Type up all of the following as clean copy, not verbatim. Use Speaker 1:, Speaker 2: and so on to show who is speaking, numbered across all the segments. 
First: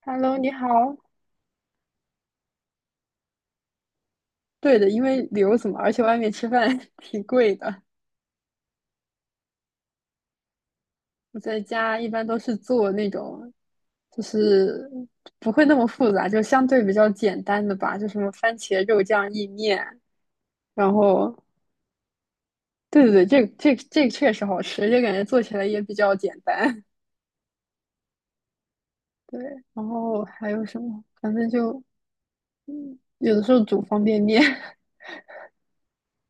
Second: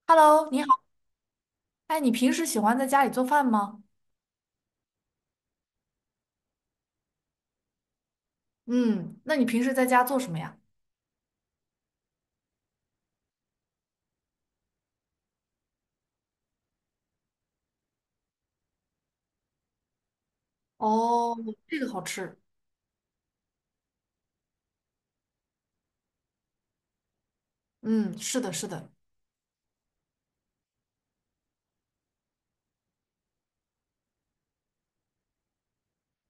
Speaker 1: Hello，
Speaker 2: Hello，
Speaker 1: 你
Speaker 2: 你
Speaker 1: 好。
Speaker 2: 好，哎，你平时喜欢在家里做饭吗？
Speaker 1: 对的，因为留子嘛，而且外面吃饭 挺贵的。
Speaker 2: 嗯，那你平时在家做什么呀？
Speaker 1: 我在家一般都是做那种，就是不会那么复杂，就相对比较简单的吧，就什么番茄肉酱意面。然后，
Speaker 2: 哦，这个好吃。
Speaker 1: 对对对，这个确实好吃，就感觉做起来也比较简单。
Speaker 2: 嗯，是的，是的。
Speaker 1: 对，然后还有什么？反正就有的时候煮方便面，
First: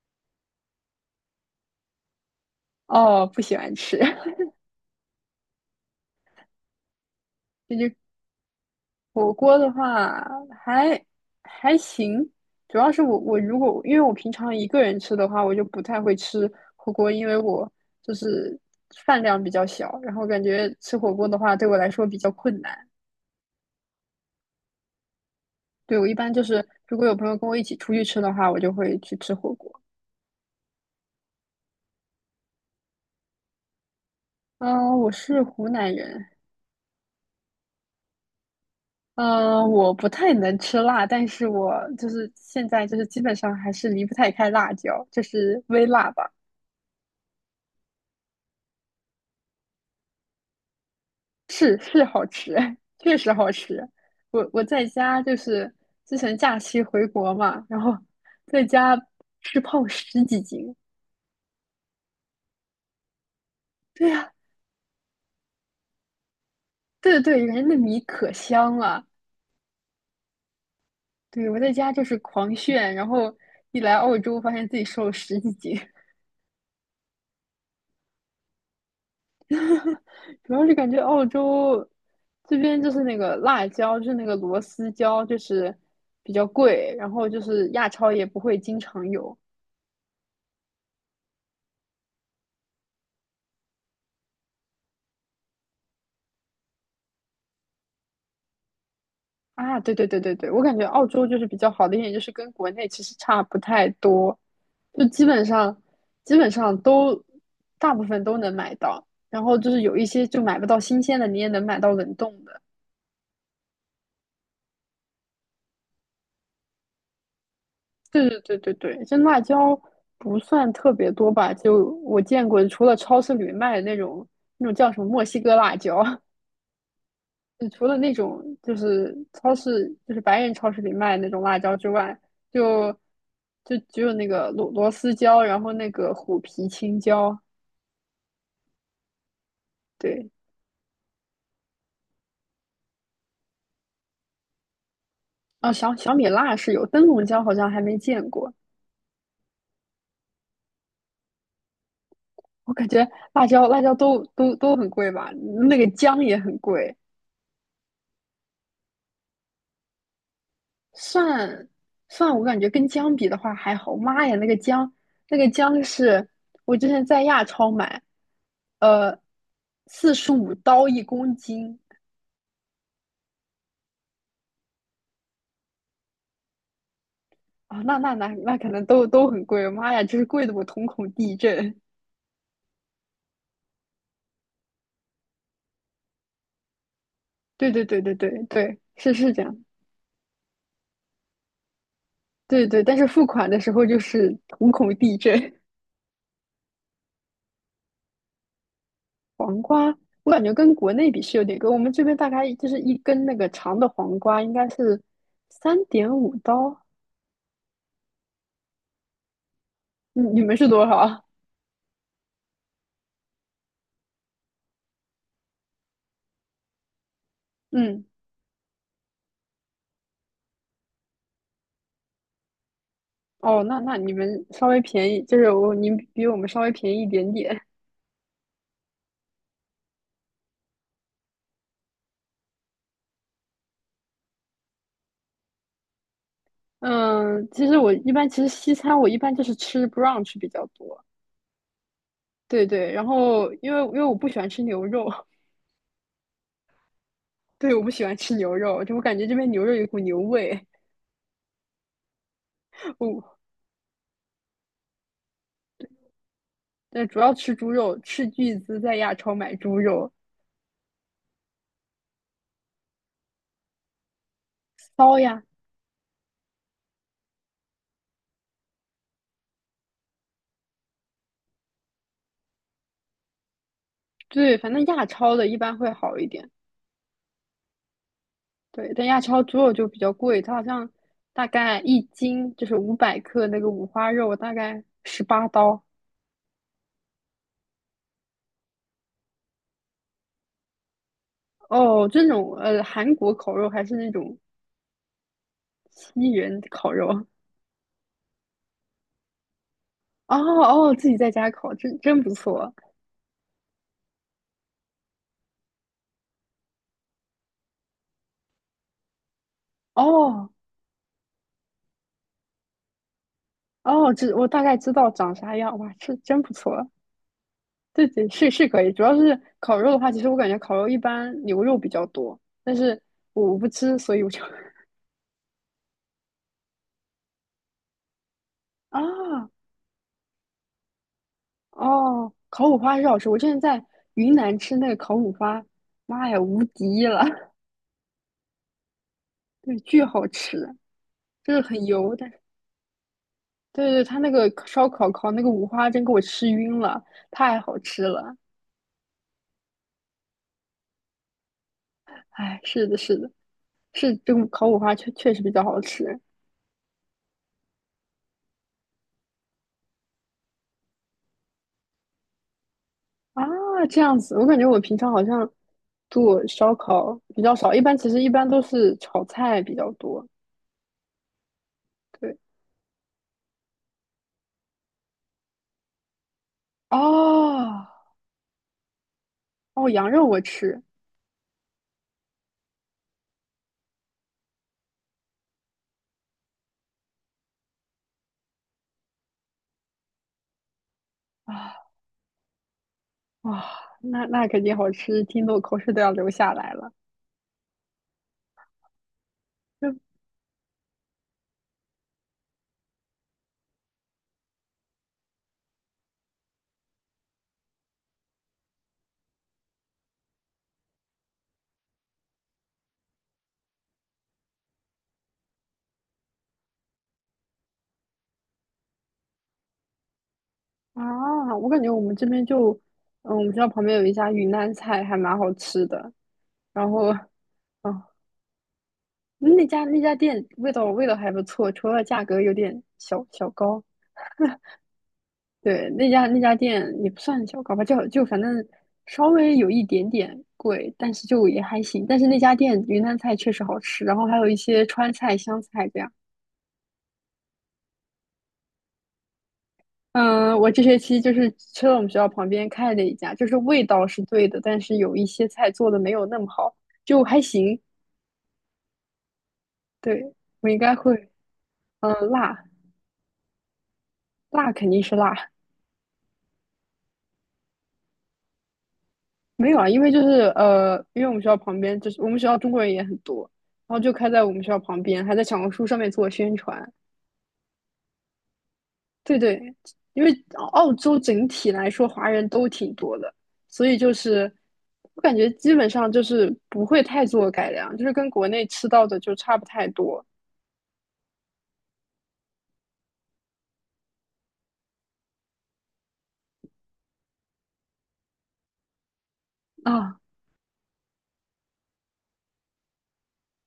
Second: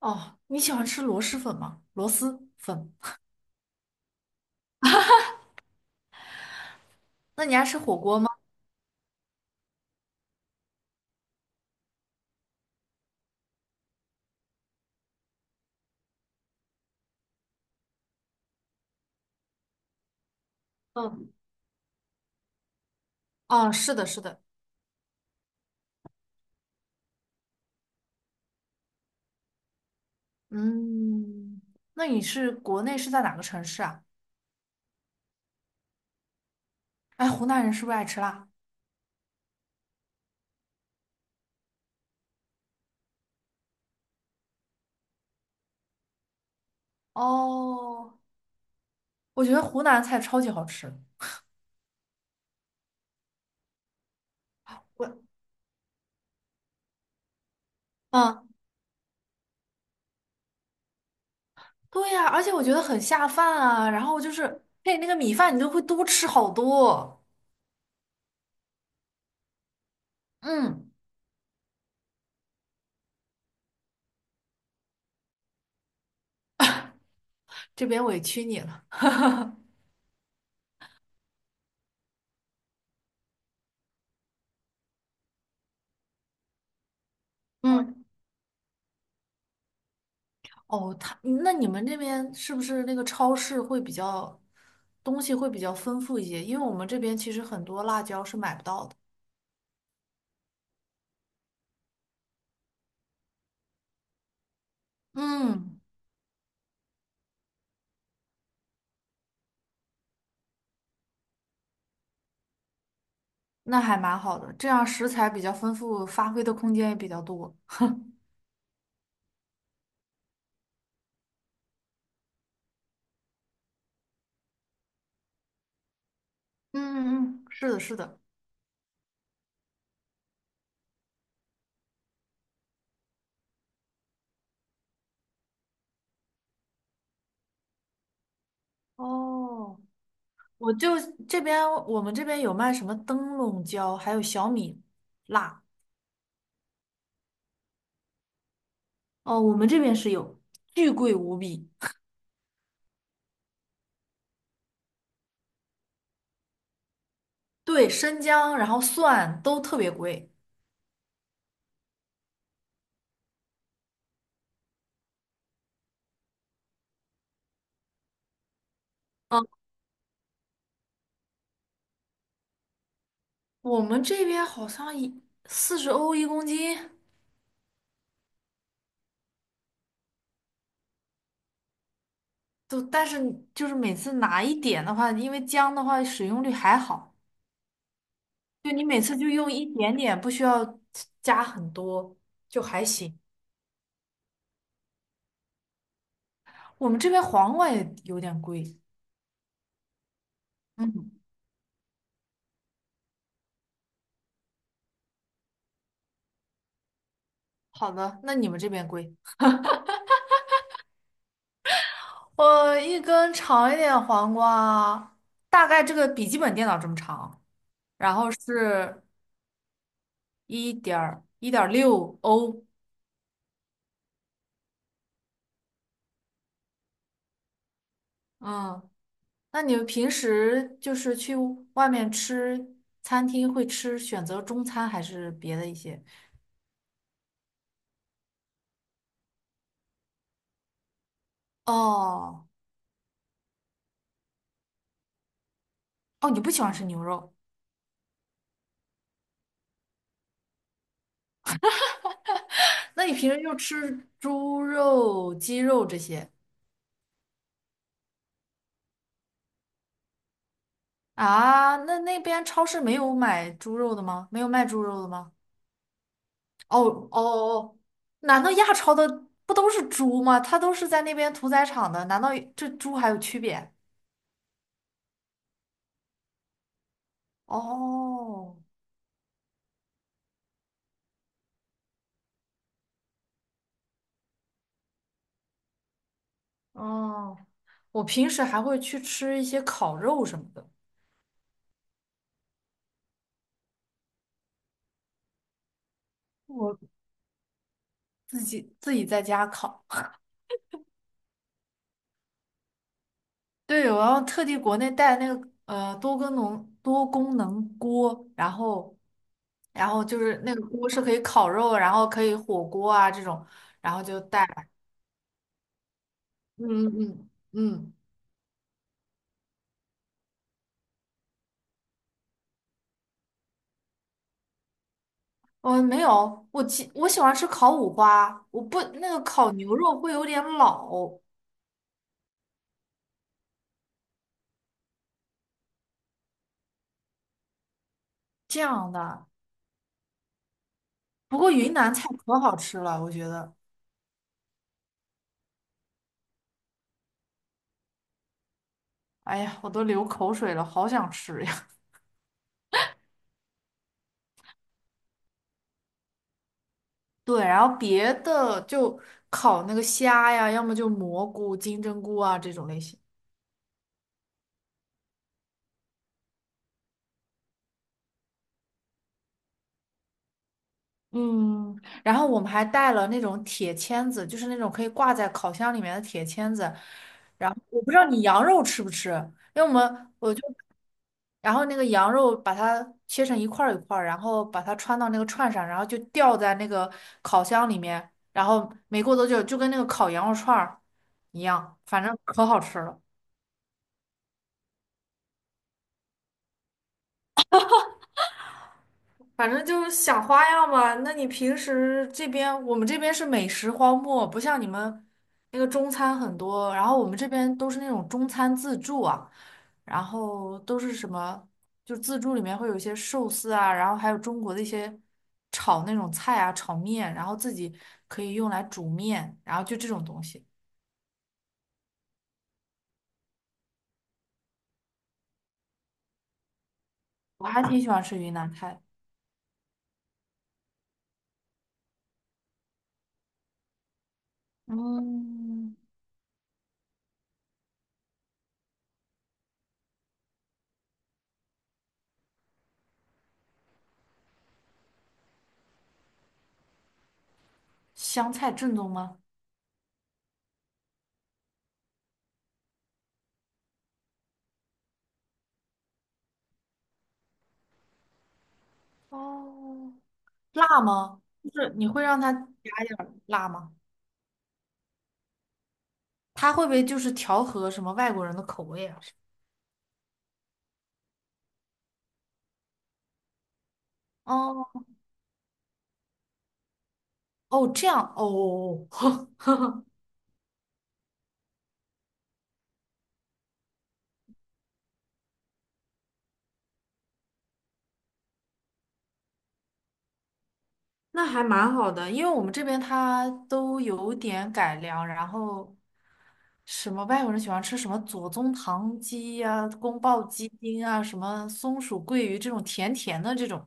Speaker 2: 哦，你喜欢吃螺蛳粉吗？螺蛳 粉？
Speaker 1: 哦，不喜欢吃。
Speaker 2: 那你爱
Speaker 1: 这
Speaker 2: 吃
Speaker 1: 就
Speaker 2: 火锅吗？
Speaker 1: 火锅的话还还行，主要是我如果因为我平常一个人吃的话，我就不太会吃火锅，因为我就是饭量比较小，然后感觉吃火锅
Speaker 2: 嗯，
Speaker 1: 的话对我来说比较困难。
Speaker 2: 哦，是的，是的。
Speaker 1: 对，我一般就是如果有朋友跟我一起出去吃的话，我就会去吃火锅。
Speaker 2: 嗯，那你是国内是在哪个城市啊？
Speaker 1: 嗯，我是湖南人，
Speaker 2: 哎，湖南人是不是爱吃辣？
Speaker 1: 嗯，我不太能吃辣，但是我就是现在就是基本上还是离不太开辣椒，就是微辣吧。
Speaker 2: 哦，我觉得湖南菜超级好吃。
Speaker 1: 是是好吃，确实好吃。我在
Speaker 2: 我，
Speaker 1: 家就是之前假期回国嘛，然后
Speaker 2: 嗯，
Speaker 1: 在家吃胖十几斤。
Speaker 2: 对呀，而且我觉得很下饭啊。然
Speaker 1: 对
Speaker 2: 后就
Speaker 1: 呀，
Speaker 2: 是配那个米饭，你都会多吃好多。
Speaker 1: 对对对，人家那米可香了。
Speaker 2: 嗯，
Speaker 1: 对，我在家就是狂炫，然后一来澳洲发现自己瘦了十几斤，
Speaker 2: 这边委屈你了。
Speaker 1: 主要是感觉澳洲这边就是那个辣椒，就是那个螺丝椒，就是比较贵，然后就是亚
Speaker 2: 嗯，
Speaker 1: 超也不会经常有，
Speaker 2: 哦，他，那你们这边是不是那个超市会比较，东西会比较丰富一些？因为我们这边其实很多辣椒是买不到的，
Speaker 1: 啊，对对对对对，我感觉澳洲就是比较好的一点，就是跟国内其实差不太多，就基本上
Speaker 2: 嗯，
Speaker 1: 都大部分都能买到，然后就是有一些就买不到新鲜的，你也能买到冷冻的。
Speaker 2: 那还蛮好的，这样食材比较丰富，发挥的空间也比较多。
Speaker 1: 对对对对对，这辣椒不算特别多吧，就我见过，除了超市里面卖的那种那种叫什么墨西哥辣椒，
Speaker 2: 嗯嗯，
Speaker 1: 就
Speaker 2: 是的，
Speaker 1: 除了
Speaker 2: 是
Speaker 1: 那
Speaker 2: 的，
Speaker 1: 种就是超市，就是白人超市里卖那种辣椒之外，就就只有那个螺丝椒，然后那个虎皮青椒，
Speaker 2: 哦，
Speaker 1: 对，
Speaker 2: 我就这边，我们这边有卖什么灯笼椒，还有小米辣，
Speaker 1: 啊，小米辣是有，灯笼椒好像还没见过。
Speaker 2: 哦，我们这边是有，巨贵无比。
Speaker 1: 我感觉辣椒都很贵吧，那个姜也很贵，
Speaker 2: 对，生姜，然后蒜都特别贵。
Speaker 1: 蒜蒜我感觉跟姜比的话还好。妈呀，那个姜是我之前在亚超买，呃，
Speaker 2: 嗯，
Speaker 1: 45刀1公斤，
Speaker 2: 我们这边好像一四十欧一公斤，
Speaker 1: 啊，那可能都很贵，妈呀，就是贵的我瞳孔地震。
Speaker 2: 都，但是就是每次拿一点的话，因为姜的话使用率还好，
Speaker 1: 对对对对对
Speaker 2: 就
Speaker 1: 对，
Speaker 2: 你每
Speaker 1: 是
Speaker 2: 次就
Speaker 1: 是这
Speaker 2: 用
Speaker 1: 样，
Speaker 2: 一点点，不需要加很多，就
Speaker 1: 对对，
Speaker 2: 还
Speaker 1: 但是
Speaker 2: 行。
Speaker 1: 付款的时候就是瞳孔地震。
Speaker 2: 我们这边黄瓜也有点贵。
Speaker 1: 黄瓜，我感觉跟国内
Speaker 2: 嗯，
Speaker 1: 比是有点贵，我们这边大概就是一根那个长的黄瓜应该是3.5刀，
Speaker 2: 好的，那你们这边贵？
Speaker 1: 你们是多少啊？
Speaker 2: 我一根长一点黄瓜，大概这个笔记本电脑这么长，
Speaker 1: 嗯，
Speaker 2: 然后是一点一点六欧，
Speaker 1: 哦，那你们稍微便宜，就是你们比我们稍微便宜一点点。
Speaker 2: 嗯。那你们平时就是去外面吃餐厅会吃选择中餐还是别的一些？
Speaker 1: 嗯，其实我一般其实西餐我一般就是吃 brunch 比较多。
Speaker 2: 哦
Speaker 1: 对对，然后因为我不喜欢吃牛肉，
Speaker 2: 哦，你不喜欢吃牛肉，
Speaker 1: 对，我不喜欢吃牛肉，就我感觉这边牛肉有一股牛味。
Speaker 2: 那你平
Speaker 1: 哦，
Speaker 2: 时就吃猪肉、鸡肉这些
Speaker 1: 但主要吃猪肉，斥巨资在亚超买猪肉，
Speaker 2: 啊？那那边超市没有买猪肉的吗？没有卖猪肉的
Speaker 1: 骚
Speaker 2: 吗？
Speaker 1: 呀，
Speaker 2: 哦哦哦，难道亚超的不都是猪吗？它都是在那边屠宰场的，难道这猪还有区别？
Speaker 1: 对，反正亚超的一般会好一点。
Speaker 2: 哦
Speaker 1: 对，但亚超猪肉就比较贵，它好像大概1斤就是500克那个五花肉，大概18刀。
Speaker 2: 哦，我平时还会去吃一些烤肉什么的。
Speaker 1: 哦，这种韩国烤肉还是那种西人
Speaker 2: 我
Speaker 1: 烤肉。
Speaker 2: 自己在家烤。
Speaker 1: 哦哦，自己在家烤，真不错。
Speaker 2: 对，我要特地国内带那个多功能锅，然后然后就是
Speaker 1: 哦，
Speaker 2: 那个锅是可以烤肉，然后可以火锅啊这种，然后
Speaker 1: 哦，
Speaker 2: 就
Speaker 1: 我
Speaker 2: 带
Speaker 1: 大
Speaker 2: 来。
Speaker 1: 概知道长啥样，哇，这真不
Speaker 2: 嗯
Speaker 1: 错。
Speaker 2: 嗯嗯，
Speaker 1: 对对，是是可以，主要是烤肉的话，其实我感觉烤肉一般牛肉比较多，但是我不吃，所以我就
Speaker 2: 我没有，我喜欢吃烤五花，我不
Speaker 1: 啊
Speaker 2: 那个烤牛肉会有点老，
Speaker 1: 哦，烤五花是好吃。我之前在云南吃那个烤五花，妈呀，无敌了，
Speaker 2: 这样的。
Speaker 1: 对，巨好吃，
Speaker 2: 不过
Speaker 1: 就是
Speaker 2: 云
Speaker 1: 很
Speaker 2: 南菜
Speaker 1: 油，但
Speaker 2: 可
Speaker 1: 是
Speaker 2: 好吃了，我觉得，
Speaker 1: 对对，他那个烧烤烤那个五花真给我吃晕了，太好吃了。
Speaker 2: 哎呀，我都流口水了，好想吃。呀。
Speaker 1: 哎，是的，是的，是这个烤五花确实比较好吃。
Speaker 2: 对，然后别的就烤那个虾呀，要么就蘑菇、金针菇啊这种类型。
Speaker 1: 啊，这样子，我感觉我平常好像做烧烤比较少，一般其实一般都是炒菜比较多。
Speaker 2: 嗯，然后
Speaker 1: 对，
Speaker 2: 我们还带了那种铁签子，就是那种可以挂在烤箱里面的铁签子。然后我
Speaker 1: 哦
Speaker 2: 不知道你羊肉吃不吃，因为我
Speaker 1: 哦，羊
Speaker 2: 们
Speaker 1: 肉
Speaker 2: 我
Speaker 1: 我
Speaker 2: 就，
Speaker 1: 吃
Speaker 2: 然后那个羊肉把它切成一块儿一块儿，然后把它穿到那个串上，然后就吊在那个烤箱里面，然后没过多久就跟那个烤羊肉串儿一样，
Speaker 1: 啊，
Speaker 2: 反正可好吃了。
Speaker 1: 哇，那肯定好吃，听得我口水都要流下来了。
Speaker 2: 反正就是
Speaker 1: 就
Speaker 2: 想花样吧。那你平时这边，我们这边是美食荒漠，不像你们那个中餐很多，然后我们这边都是那种中餐自助啊，然后都是什么，就自助里面会有一些寿司啊，然后还有中国的一些炒那种菜啊，炒面，然后自己可以用来煮面，然后就这种东西，
Speaker 1: 啊，我感觉我们这边就，我们学校旁边有一家云南菜，还蛮好吃的。然后，
Speaker 2: 我还挺喜欢
Speaker 1: 啊，
Speaker 2: 吃云南菜。
Speaker 1: 那家店味道还不错，除了价格有点小小高。
Speaker 2: 嗯，
Speaker 1: 对，那家店也不算小，搞吧，就反正稍微有一点点贵，但是就也还行。但是那家店云南菜确实好吃，然后还有一些川菜、湘菜这样。
Speaker 2: 湘菜正宗吗？
Speaker 1: 嗯，我这学期就是去了我们学校旁边开的一家，就是味道是对的，但是有一些菜做的没有那么好，就还行。
Speaker 2: 哦，
Speaker 1: 对，我应
Speaker 2: 辣
Speaker 1: 该
Speaker 2: 吗？
Speaker 1: 会，
Speaker 2: 就是你会
Speaker 1: 嗯，
Speaker 2: 让他加一点儿辣吗？
Speaker 1: 辣肯定是辣，
Speaker 2: 他会不会就是调和什么外国人的口味啊？
Speaker 1: 没有啊，因为就是因为我们学校旁边就是我们学校中国人也很多，然后就开在我们学
Speaker 2: 哦
Speaker 1: 校旁边，还在小红书上面做宣传。
Speaker 2: 哦，这样哦，
Speaker 1: 对对，因为澳洲整体来说华人都挺多的，所以就是我感觉基本上就是不会太做改良，就是跟国内吃到的就差不太多
Speaker 2: 那还蛮好的，因为我们这边它都有点改良，然后什么外国人喜欢吃什么左宗棠鸡呀、宫
Speaker 1: 啊。
Speaker 2: 爆鸡丁啊、什么松鼠桂鱼这种甜甜的这种。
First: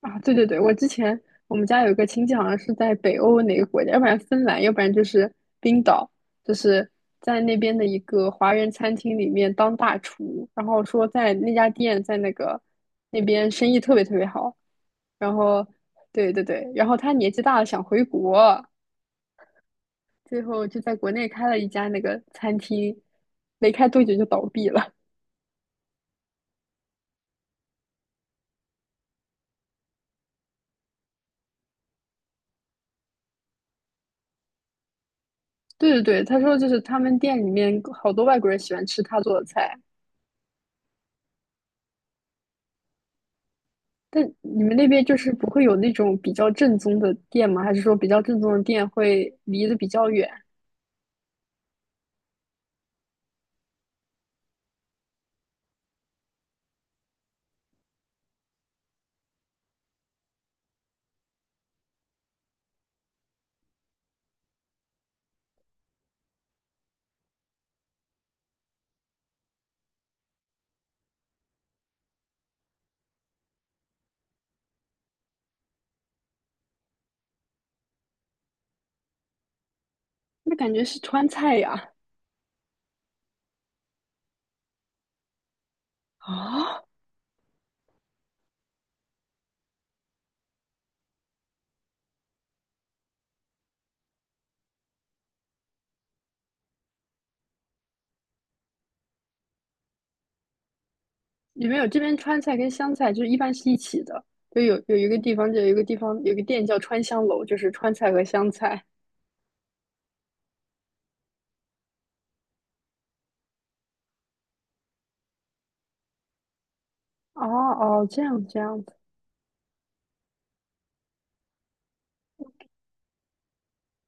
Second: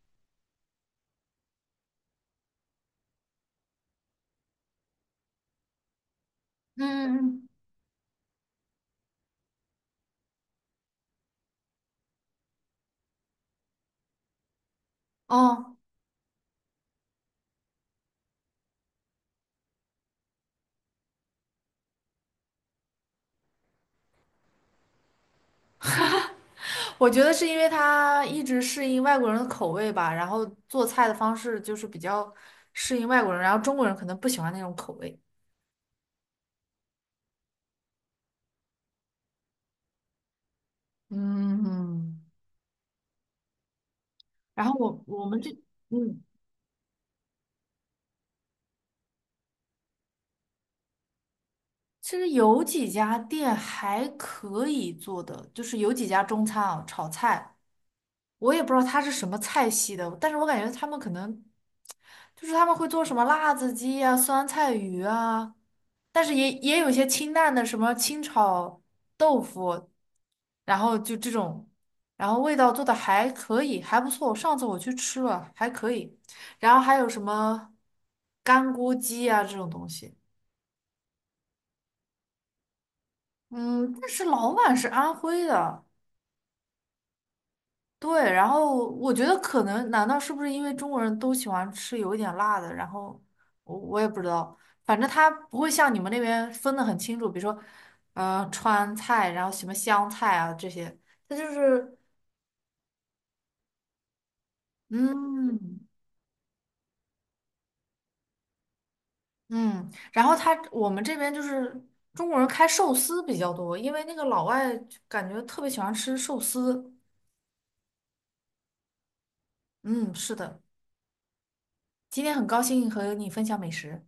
Speaker 1: 啊，对对对，我之前我们家有一个亲戚，好像是在北欧哪个国家，要不然芬兰，要不然就是冰岛，就是
Speaker 2: 嗯
Speaker 1: 在
Speaker 2: 嗯，嗯，
Speaker 1: 那边的一个华人餐厅里面当大厨，然后说在那家店在那边生意特别特别好，然后
Speaker 2: 哦，
Speaker 1: 对对对，然后他年纪大了想回国，最后就在国内开了一家那个餐厅，没开多久就倒闭了。
Speaker 2: 我觉得是因为他一直适应外国人的口味吧，然后做菜的方式就是比较适应外国人，然后中国人可能不喜欢那种口味。
Speaker 1: 对对对，他说就是他们店里面好多外国人喜欢吃他做的菜。
Speaker 2: 嗯，
Speaker 1: 但你
Speaker 2: 然
Speaker 1: 们
Speaker 2: 后
Speaker 1: 那边
Speaker 2: 我
Speaker 1: 就
Speaker 2: 我
Speaker 1: 是
Speaker 2: 们
Speaker 1: 不
Speaker 2: 这，
Speaker 1: 会有那种
Speaker 2: 嗯，
Speaker 1: 比较正宗的店吗？还是说比较正宗的店会离得比较远？
Speaker 2: 其实有几家店还可以做的，就是有几家中餐啊，炒菜。我也不知道它是什么菜系的，但是我感觉他们可能就是他们会做什么辣子鸡呀、酸菜鱼啊，但是也有一些清淡的，什么清炒豆腐，然后就这种，然后味道做的还可以，还不错。上次我去吃了，还可以。然后还有什么干锅鸡啊这种东西，
Speaker 1: 那感觉是川菜呀。
Speaker 2: 嗯，但是老板是安徽的。
Speaker 1: 啊，
Speaker 2: 对，然后我觉得可能，难道是不是因为中国人都喜欢吃有一点辣的？然后我也不知道，反正他不会像你们那边分的很清楚，比如说，川菜，然后什么湘菜啊这些，他就
Speaker 1: 有没有这
Speaker 2: 是，
Speaker 1: 边川菜跟湘菜就是一般是一起的？就有一个地方，就有一
Speaker 2: 嗯
Speaker 1: 个地方有个店叫川香楼，就是川菜和湘菜。
Speaker 2: 嗯，然后他我们这边就是中国人开寿司比较多，因为那个老外就感觉特别喜欢吃寿司。
Speaker 1: 哦哦，这样子。
Speaker 2: 嗯，是的，今天很高兴和你分享美食。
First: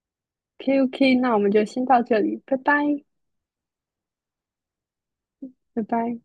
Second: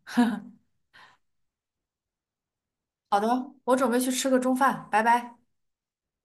Speaker 1: OK OK，那我们就先到这里，拜拜
Speaker 2: 好的，我准备去吃个中饭，拜拜。
Speaker 1: 拜拜。